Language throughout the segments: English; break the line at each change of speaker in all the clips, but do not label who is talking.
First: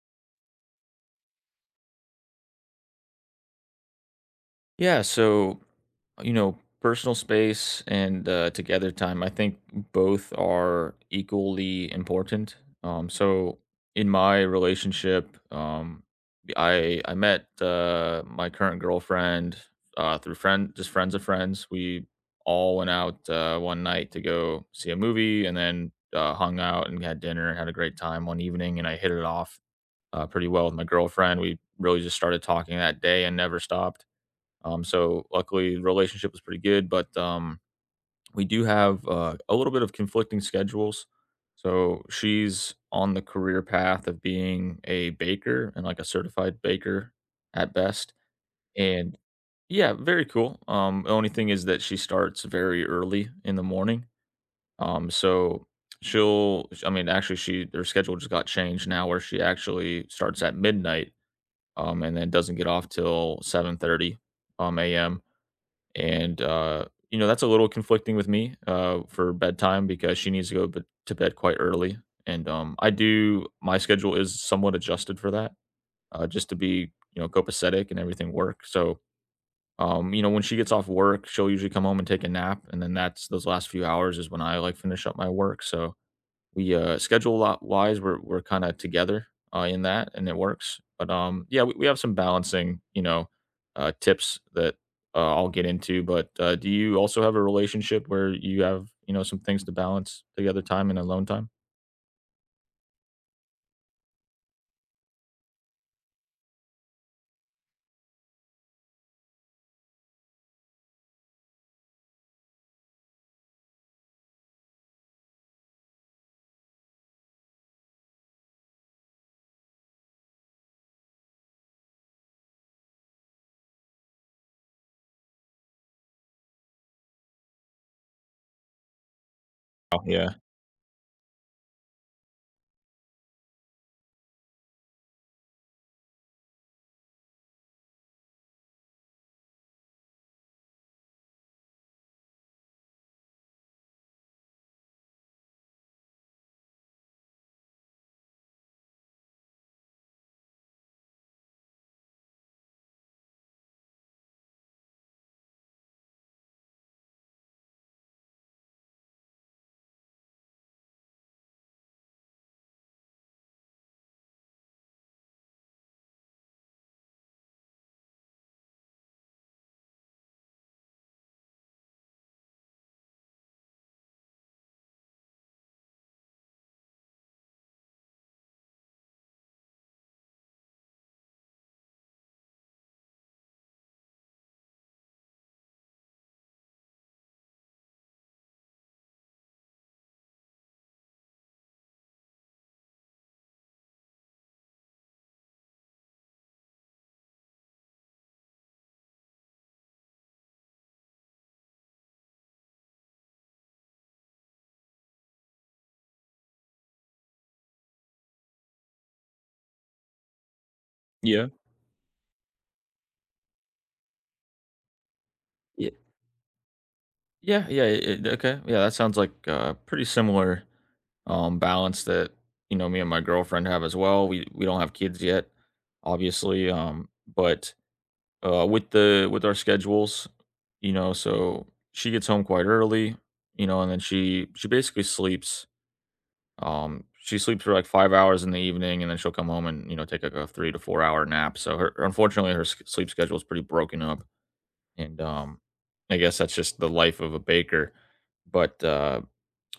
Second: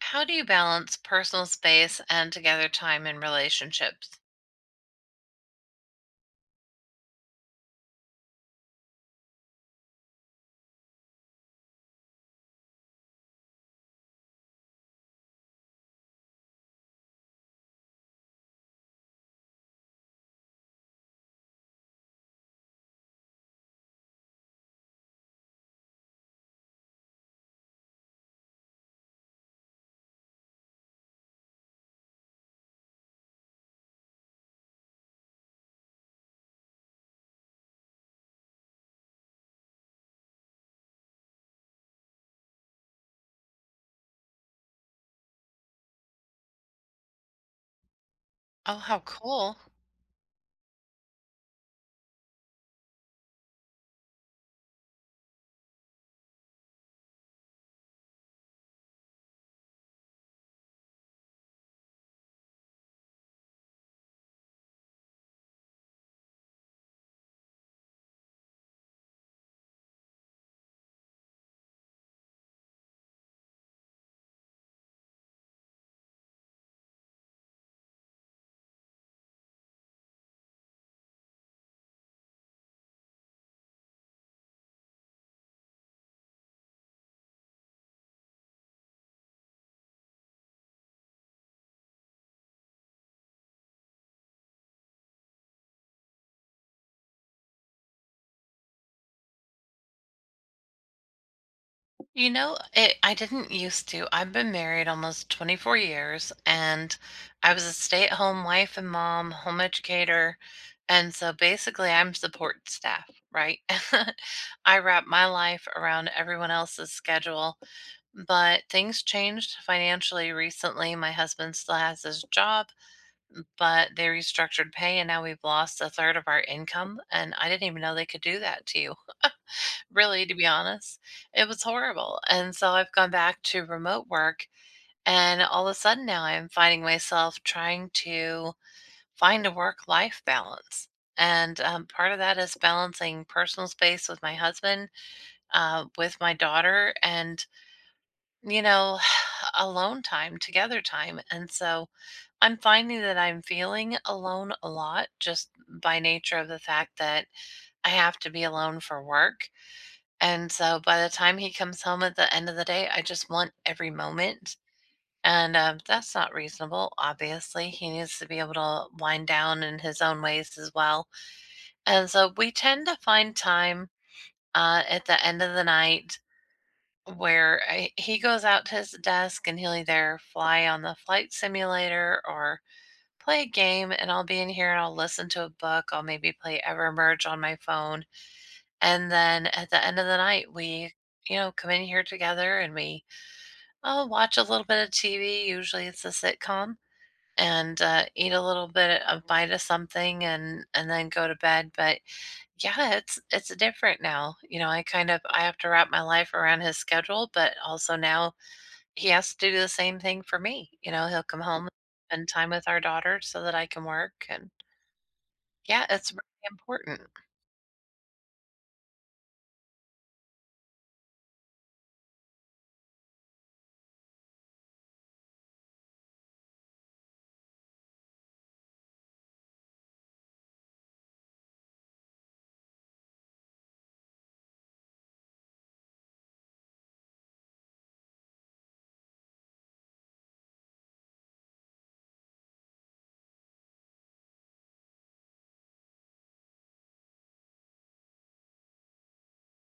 How do you balance personal space and together time in relationships?
Yeah, so personal space and together time, I think both are equally important. So in my relationship, I met my current girlfriend through just friends of friends. We all went out one night to go see a movie, and then hung out and had dinner and had a great time one evening. And I hit it off pretty well with my girlfriend. We really just started talking that day and never stopped. So luckily, the relationship was pretty good, but we do have a little bit of conflicting schedules. So she's on the career path of being a baker and like a certified baker at best.
Oh, how
And
cool.
yeah, very cool. The only thing is that she starts very early in the morning. So I mean, actually, she their schedule just got changed now, where she actually starts at midnight, and then doesn't get off till 7:30, a.m. And that's a little conflicting with me for bedtime, because she needs to to bed quite early, and I do my schedule is somewhat adjusted for that, just to be copacetic and everything work. So when she gets off work, she'll usually come home and take a nap, and then that's those last few hours is when I like finish up my work. So we schedule lot wise we're kind of together in that, and it works, but yeah, we have some balancing tips that I'll get into. But do you also have a relationship where you have some things to balance together time and alone time?
You know, it, I didn't used to. I've been married almost 24 years, and I was a stay-at-home wife and mom, home educator. And so basically, I'm support staff, right? I wrap my life around everyone else's schedule, but things changed financially recently. My husband still has his job, but they restructured pay and now we've lost a third of our income, and I didn't even know they could do that to you.
Oh,
Really,
yeah.
to be honest, it was horrible. And so I've gone back to remote work and all of a sudden now I'm finding myself trying to find a work-life balance. And Part of that is balancing personal space with my husband, with my daughter, and, you know, alone time, together time. And so I'm finding that I'm feeling alone a lot just by nature of the fact that I have to be alone for work. And so by the time he comes home at the end of the day, I just want every moment. And that's not reasonable, obviously. He needs to be able to wind down in his own ways as well. And so we tend to find time at the end of the night where he goes out to his desk and he'll either fly on the flight simulator or play a game, and I'll be in here and I'll listen to a book. I'll maybe play Evermerge on my phone. And then at the end of the night, we, you know, come in here together and we oh, watch a little bit of TV. Usually it's a sitcom and eat a little bit of bite of something, and then go to bed. But yeah, it's different now, you know. I kind of i have to wrap my life around his schedule, but also now he has to do the same thing for me. You know, he'll come
Yeah.
home and spend time with our daughter so that I can work. And Yeah,
Yeah,
it's really important.
yeah, yeah. Okay, yeah, that sounds like a pretty similar balance that me and my girlfriend have as well. We don't have kids yet, obviously, but, with the with our schedules, so she gets home quite early, and then she basically sleeps. She sleeps for like 5 hours in the evening, and then she'll come home and take like a 3 to 4 hour nap. So her unfortunately her sleep schedule is pretty broken up, and I guess that's just the life of a baker. But uh,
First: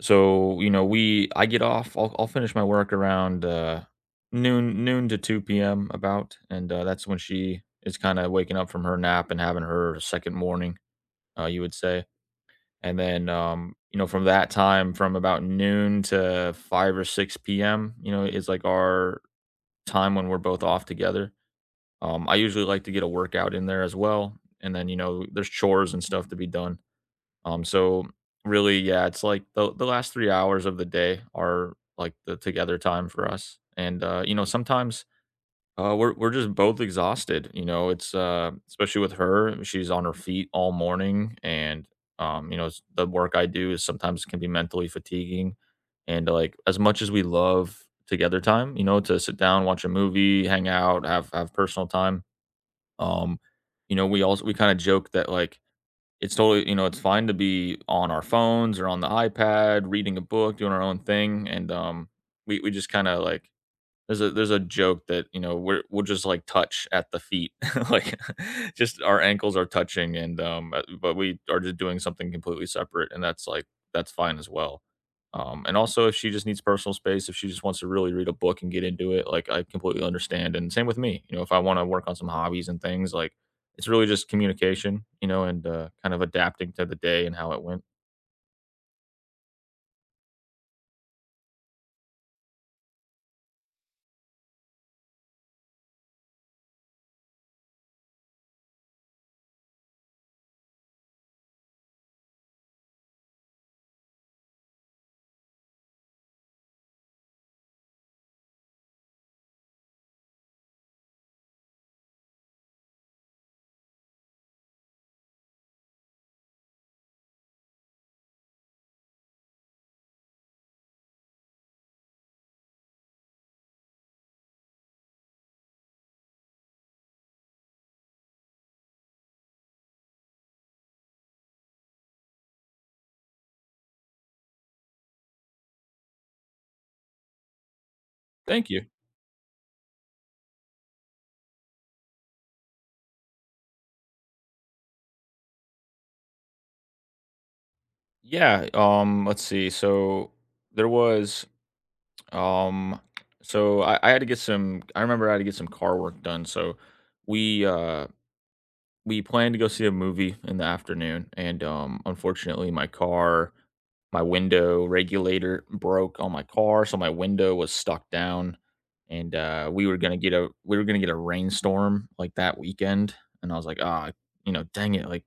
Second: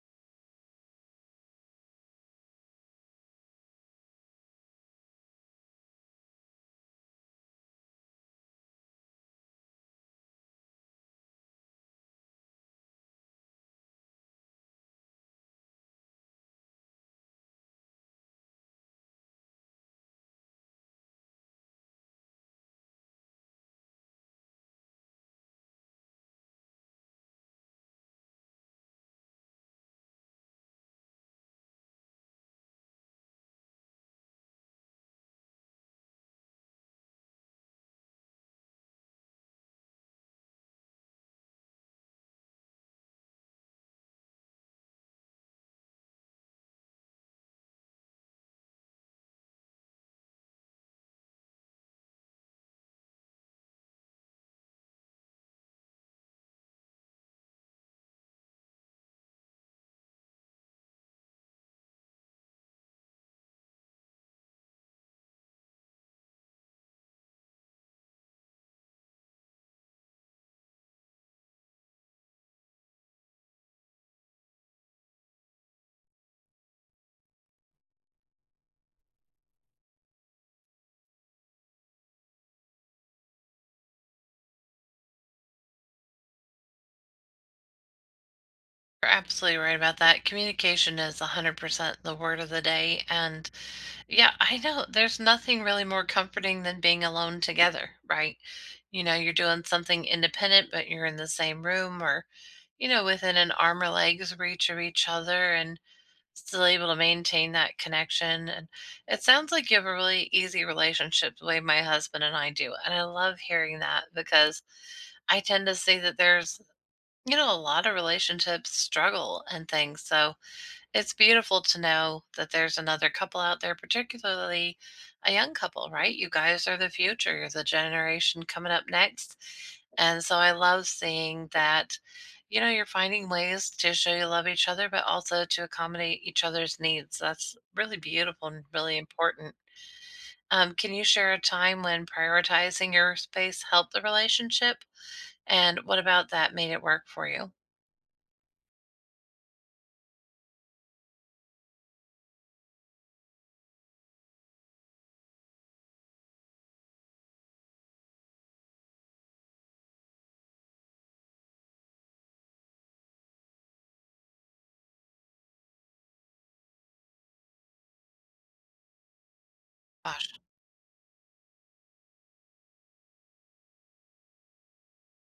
so, you know, we I get off. I'll finish my work around noon to two p.m. about, and that's when she is kind of waking up from her nap and having her second morning, you would say. And then from about noon to five or six p.m., is like our time when we're both off together. I usually like to get a workout in there as well, and then there's chores and stuff to be done. So really, yeah, it's like the last 3 hours of the day are like the together time for us. And sometimes we're just both exhausted. It's especially with her, she's on her feet all morning, and the work I do is sometimes can be mentally fatiguing. And like as much as we love together time, to sit down, watch a movie, hang out, have personal time. Um, we also we kind of joke that like it's totally it's fine to be on our phones or on the iPad, reading a book, doing our own thing. And, we just kinda, like, there's a joke that, we'll just, like, touch at the feet, like, just our ankles are touching, and, but we are just doing something completely separate, and that's fine as well. And also, if she just needs personal space, if she just wants to really read a book and get into it, like, I completely understand, and same with me, if I wanna work on some hobbies and things, like, it's really just communication, and, kind of adapting to the day and how it went.
You're absolutely right about that. Communication is 100% the word of the day. And yeah, I know there's nothing really more comforting than being alone together, right? You know, you're doing something independent, but you're in the same room or, you know, within an arm or legs reach of each other and still able to maintain that connection. And it sounds like you have a really easy relationship the way my husband and I do. And I love hearing that because I tend to see that there's, you know, a lot of relationships struggle and things. So it's beautiful to know that there's another couple out there, particularly a young couple, right? You guys are the future, you're the generation coming up next. And so I love seeing that, you know, you're finding ways to show you love each other, but also to accommodate each other's needs. That's really beautiful and
Thank you.
really important. Can you share a time when prioritizing your space helped the relationship? And what about that made it work for you?
Yeah, let's see. So there was Um, so I, I had to get some. I remember I had to get some car work done. So we uh we planned to go see a movie in the afternoon, and unfortunately my car, my window regulator broke on my car, so my window was stuck down, and we were gonna get
Gosh.
a we were gonna get a rainstorm like that weekend. And I was like, ah, dang it, like,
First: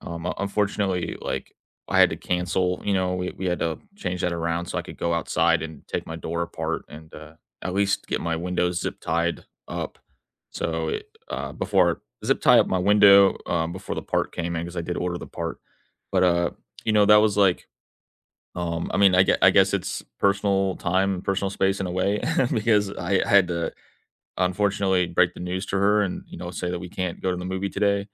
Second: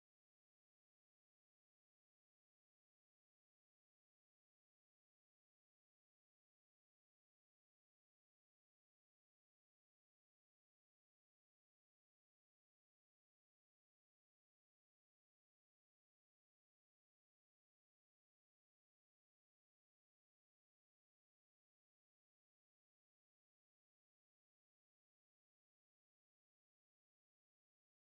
unfortunately, like, I had to cancel. We had to change that around so I could go outside and take my door apart and at least get my windows zip tied up. So before zip tie up my window, before the part came in, because I did order the part, but that was like. I mean, I guess it's personal time, personal space in a way, because I had to, unfortunately, break the news to her and, say that we can't go to the movie today,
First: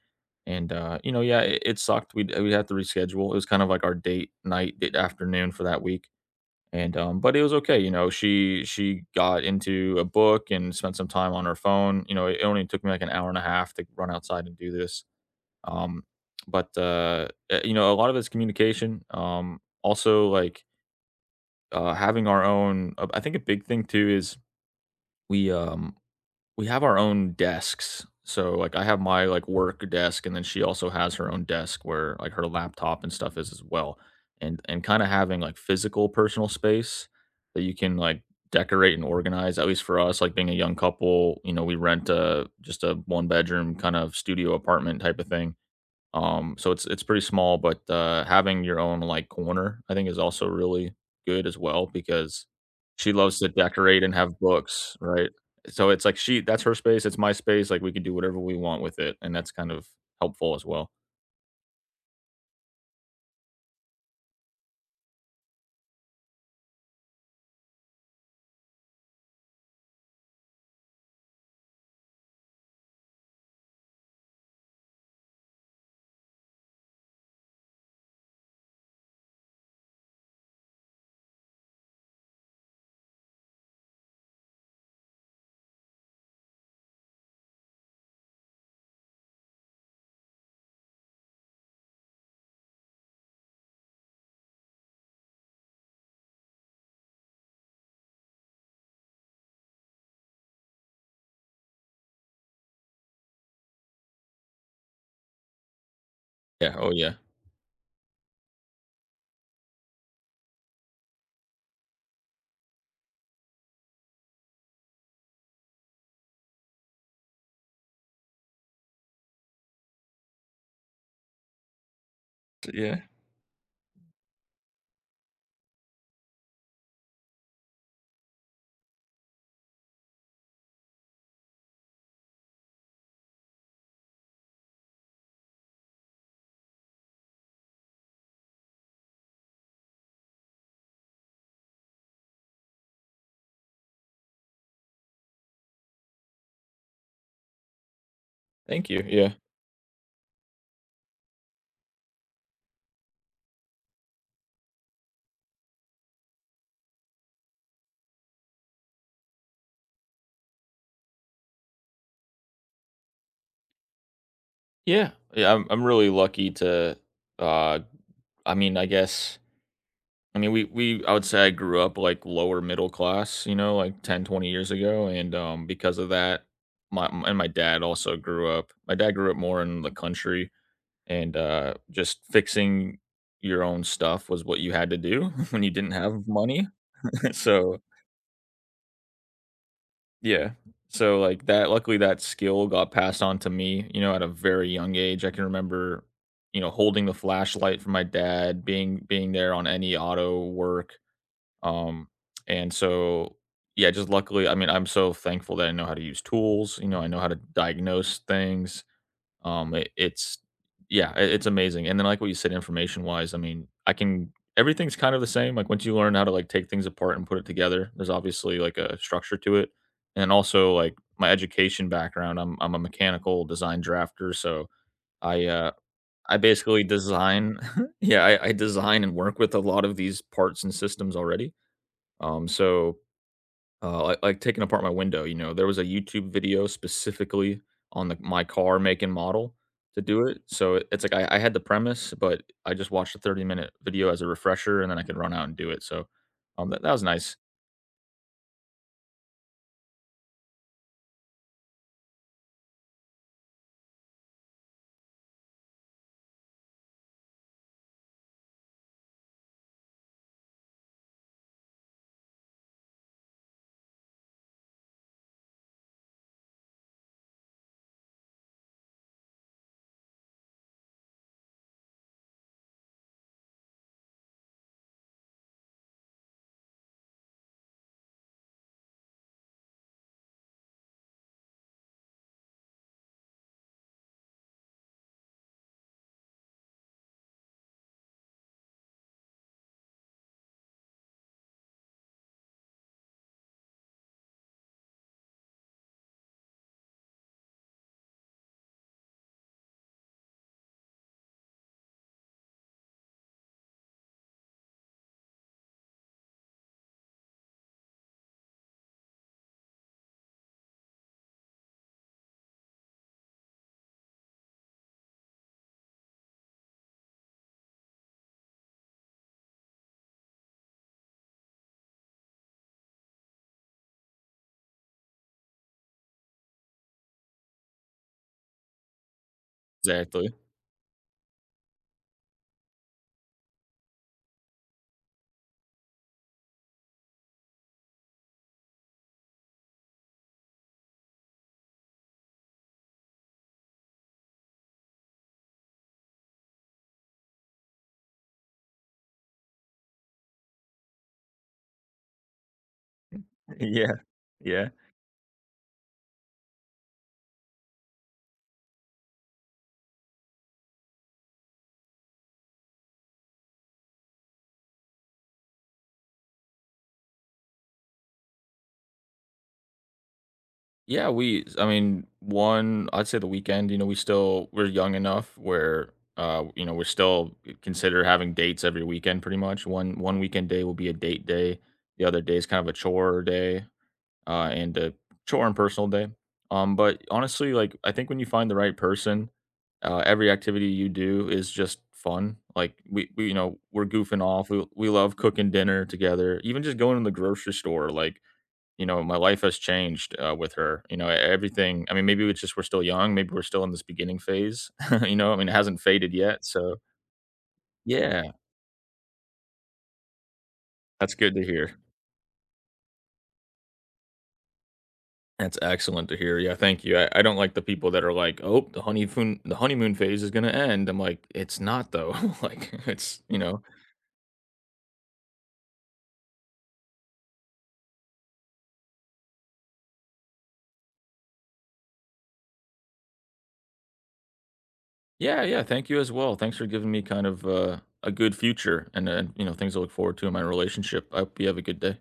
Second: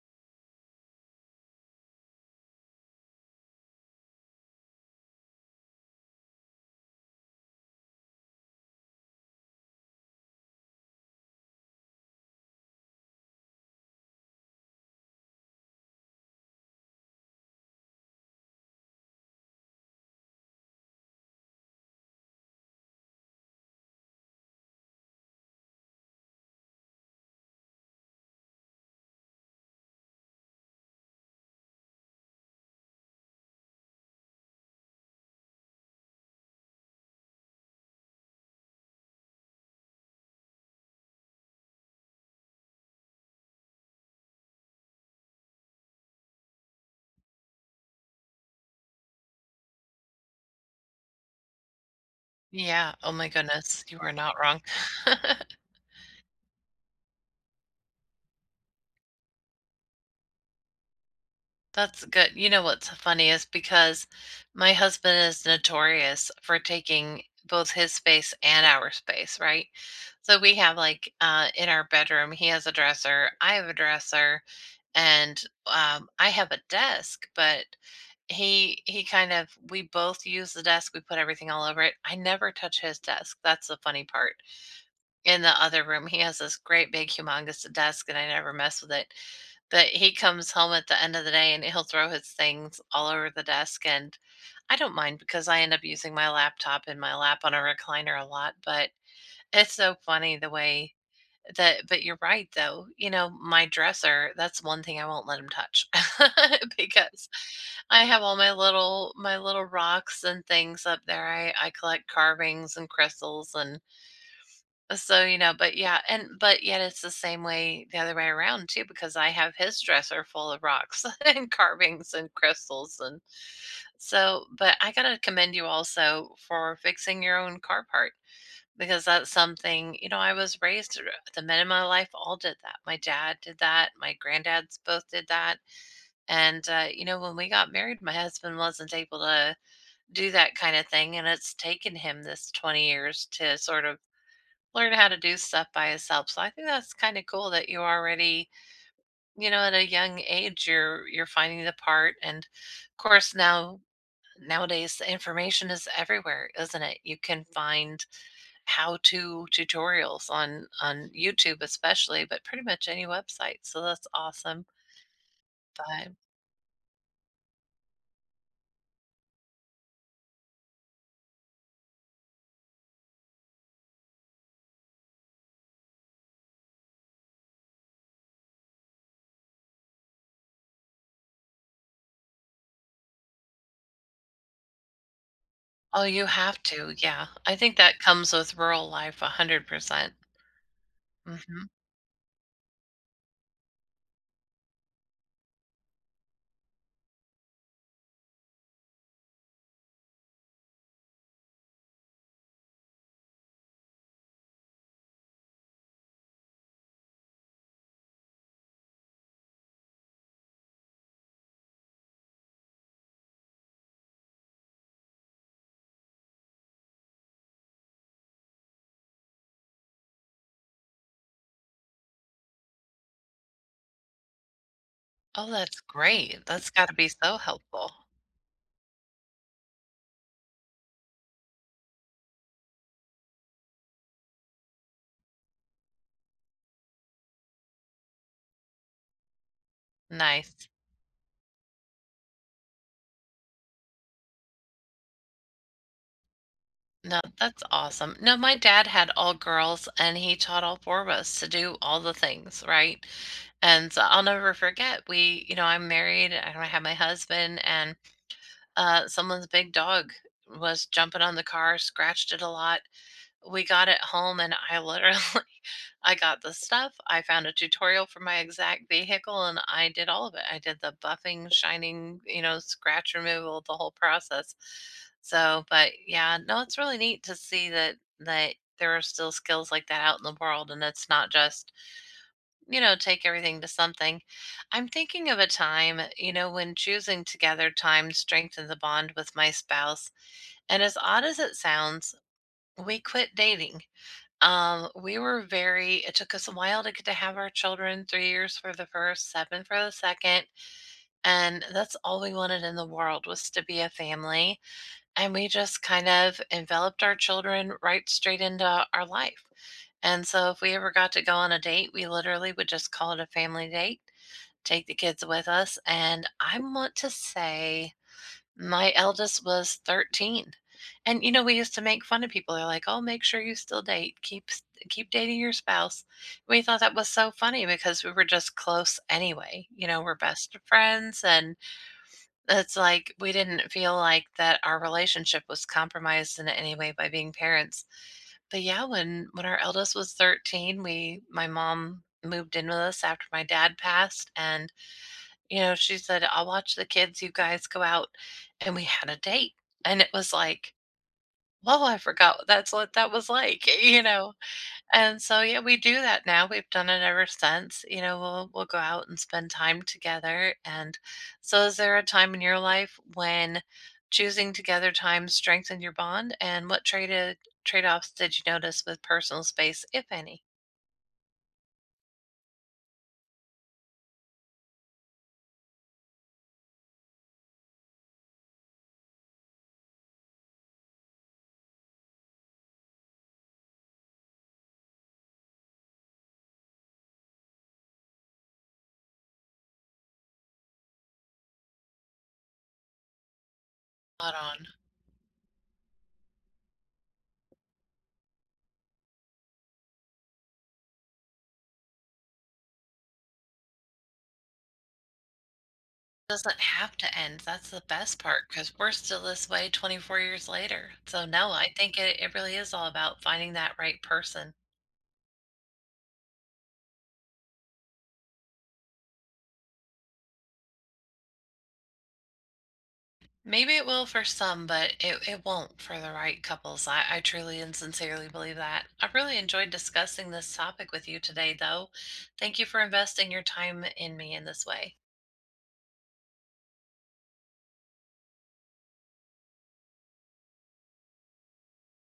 and, yeah, it sucked. We had to reschedule. It was kind of like our date night, date afternoon for that week, and, but it was okay, she got into a book and spent some time on her phone. It only took me like an hour and a half to run outside and do this, um, but, a lot of it's communication. Also, like, having our own, I think a big thing too is we, um we have our own desks. So, like, I have my, like, work desk, and then she also has her own desk where, like, her laptop and stuff is as well. And kinda having, like, physical personal space that you can, like, decorate and organize, at least for us, like, being a young couple, we rent a just a one-bedroom kind of studio apartment type of thing. So it's pretty small, but having your own like corner, I think, is also really good as well, because
Yeah, oh
she
my
loves to
goodness, you
decorate
are
and
not
have
wrong.
books, right? So it's like she that's her space, it's my space. Like, we can do whatever we want with it, and that's kind of helpful as well.
That's good. You know what's funny is because my husband is notorious for taking both his space and our space, right? So we have like in our bedroom, he has a dresser, I have a dresser, and I have a desk, but he kind of we both use the desk, we put everything all over it. I never touch his desk. That's the funny part. In the other room, he has this great big humongous desk and I never mess with it. But he comes home at the end of the day and he'll throw his things all over the desk, and I don't mind because I end up using my laptop in my lap on a recliner a lot. But it's so funny the way that but you're right though. You know, my dresser, that's one thing I won't let him touch,
Yeah. Oh, yeah.
because I have all my little rocks and things up there. I collect carvings and crystals, and so, you know, but yeah, and but yet it's the same way the other way around too, because I have his dresser full of rocks and carvings and
T-
crystals.
Yeah.
And so, but I gotta commend you also for fixing your own car part, because that's something, you know, I was raised, the men in my life all did that. My dad did that, my granddads both did that. And You know, when we got married, my husband wasn't able to do that kind of thing. And it's taken him this 20 years to sort of learn how to do stuff by yourself. So I think that's kind of cool that you already,
Thank you. Yeah.
you know, at a young age you're finding the part. And of course now nowadays the information is everywhere, isn't it? You can find how-to tutorials on YouTube especially, but pretty much any website. So that's awesome.
Yeah. Yeah. I'm
But
really lucky to. Uh, I mean, I guess, I mean, we I would say I grew up, like, lower middle class, like, 10, 20 years ago, and, because of that, my m and my dad grew up more in the country, and, just fixing your own stuff was what you had to do when you didn't
oh, you
have
have
money,
to. Yeah. I think
so.
that comes with rural life 100%.
Yeah. So, like,
Mhm.
that luckily, that skill got passed on to me, at a very young age. I can remember, holding the flashlight for my dad, being there on any auto work. Um, and so, yeah, just luckily, I mean, I'm so thankful that I know how to use tools. I know how to diagnose things. It, it's Yeah, it's amazing. And then, like what you said, information wise, I mean, I can everything's kind of the same. Like, once you learn how to like take things apart and put it together, there's obviously like a structure to it. And also like my education background, I'm a mechanical design drafter, so I
Oh,
uh
that's
I
great. That's
basically
got to be so
design,
helpful.
yeah, I design and work with a lot of these parts and systems already, so, like, taking apart my window, there was a YouTube video specifically on my car make and model to do it.
Nice.
So it's like I had the premise, but I just watched a 30-minute video as a refresher and then I could run out and do it. So that was
No,
nice.
that's awesome. No, my dad had all girls and he taught all 4 of us to do all the things, right? And so I'll never forget, I'm married and I have my husband, and, someone's big dog was jumping on the car, scratched it a lot. We got it home and I literally, I got the stuff, I found a tutorial for my exact vehicle, and I did all of it. I did the buffing, shining, you know, scratch removal, the whole process. So, but yeah, no, it's really neat to see that there are still skills like that out in the world and it's not just, you know, take everything to something. I'm thinking of a time, you know, when choosing together time strengthened the bond with my spouse. And as odd as it sounds, we quit dating. We were very, it took us a while to get to have our children, 3 years for the first, 7 for the second, and that's all we wanted in the world was to be a family, and we just kind of enveloped our children right straight into our life, and so if we ever got to go on a date, we literally would just call it a family date, take the kids with us, and I want to say my eldest was 13. And, you know, we used to make fun of people. They're like, "Oh, make sure you still date. Keep dating your spouse." We thought that was so funny because we were just close anyway. You know, we're
Exactly.
best friends, and it's like we didn't feel like that our relationship was compromised in any way by being parents. But yeah, when our eldest was 13, we my mom moved in with us after my dad passed. And you know, she said, I'll watch the kids, you guys go out. And we had a date. And it was like, whoa, I forgot that's what that was like,
Yeah.
you know?
Yeah.
And so, yeah, we do that now. We've done it ever since. You know, we'll go out and spend time together. And so, is there a time in your life when choosing together time strengthened your bond? And what trade offs did you notice with personal space, if any?
Yeah. We, I mean, one, I'd say, the weekend, we're young enough where, we're still consider having dates every weekend pretty much. One weekend day will be a date day, the other day is kind of a chore day, and a chore and personal day. But honestly, like, I think when you find the right person, every activity you do is just fun. Like, we're goofing
Spot
off. We
on.
we love cooking dinner together. Even just going to the grocery store, like, my life has changed with her. Everything. I mean, maybe it's just we're still young. Maybe we're still in this beginning phase. I mean, it hasn't faded yet.
Doesn't
So
have to end, that's the best
yeah,
part, because 'cause we're still this way 24 years later,
that's
so
good to
no, I
hear.
think it really is all about finding that right person.
That's excellent to hear. Yeah, thank you. I don't like the people that are like, "Oh, the honeymoon phase is gonna end." I'm like, "It's not, though." like, it's you know,
Maybe it will for some, but it won't for the right couples. I truly and sincerely believe that. I really enjoyed discussing this topic with you today, though. Thank you for investing your time in me in this way.
yeah, yeah. Thank you as well. Thanks for giving me kind of a good future and things to look forward to in my relationship. I hope you have a good day.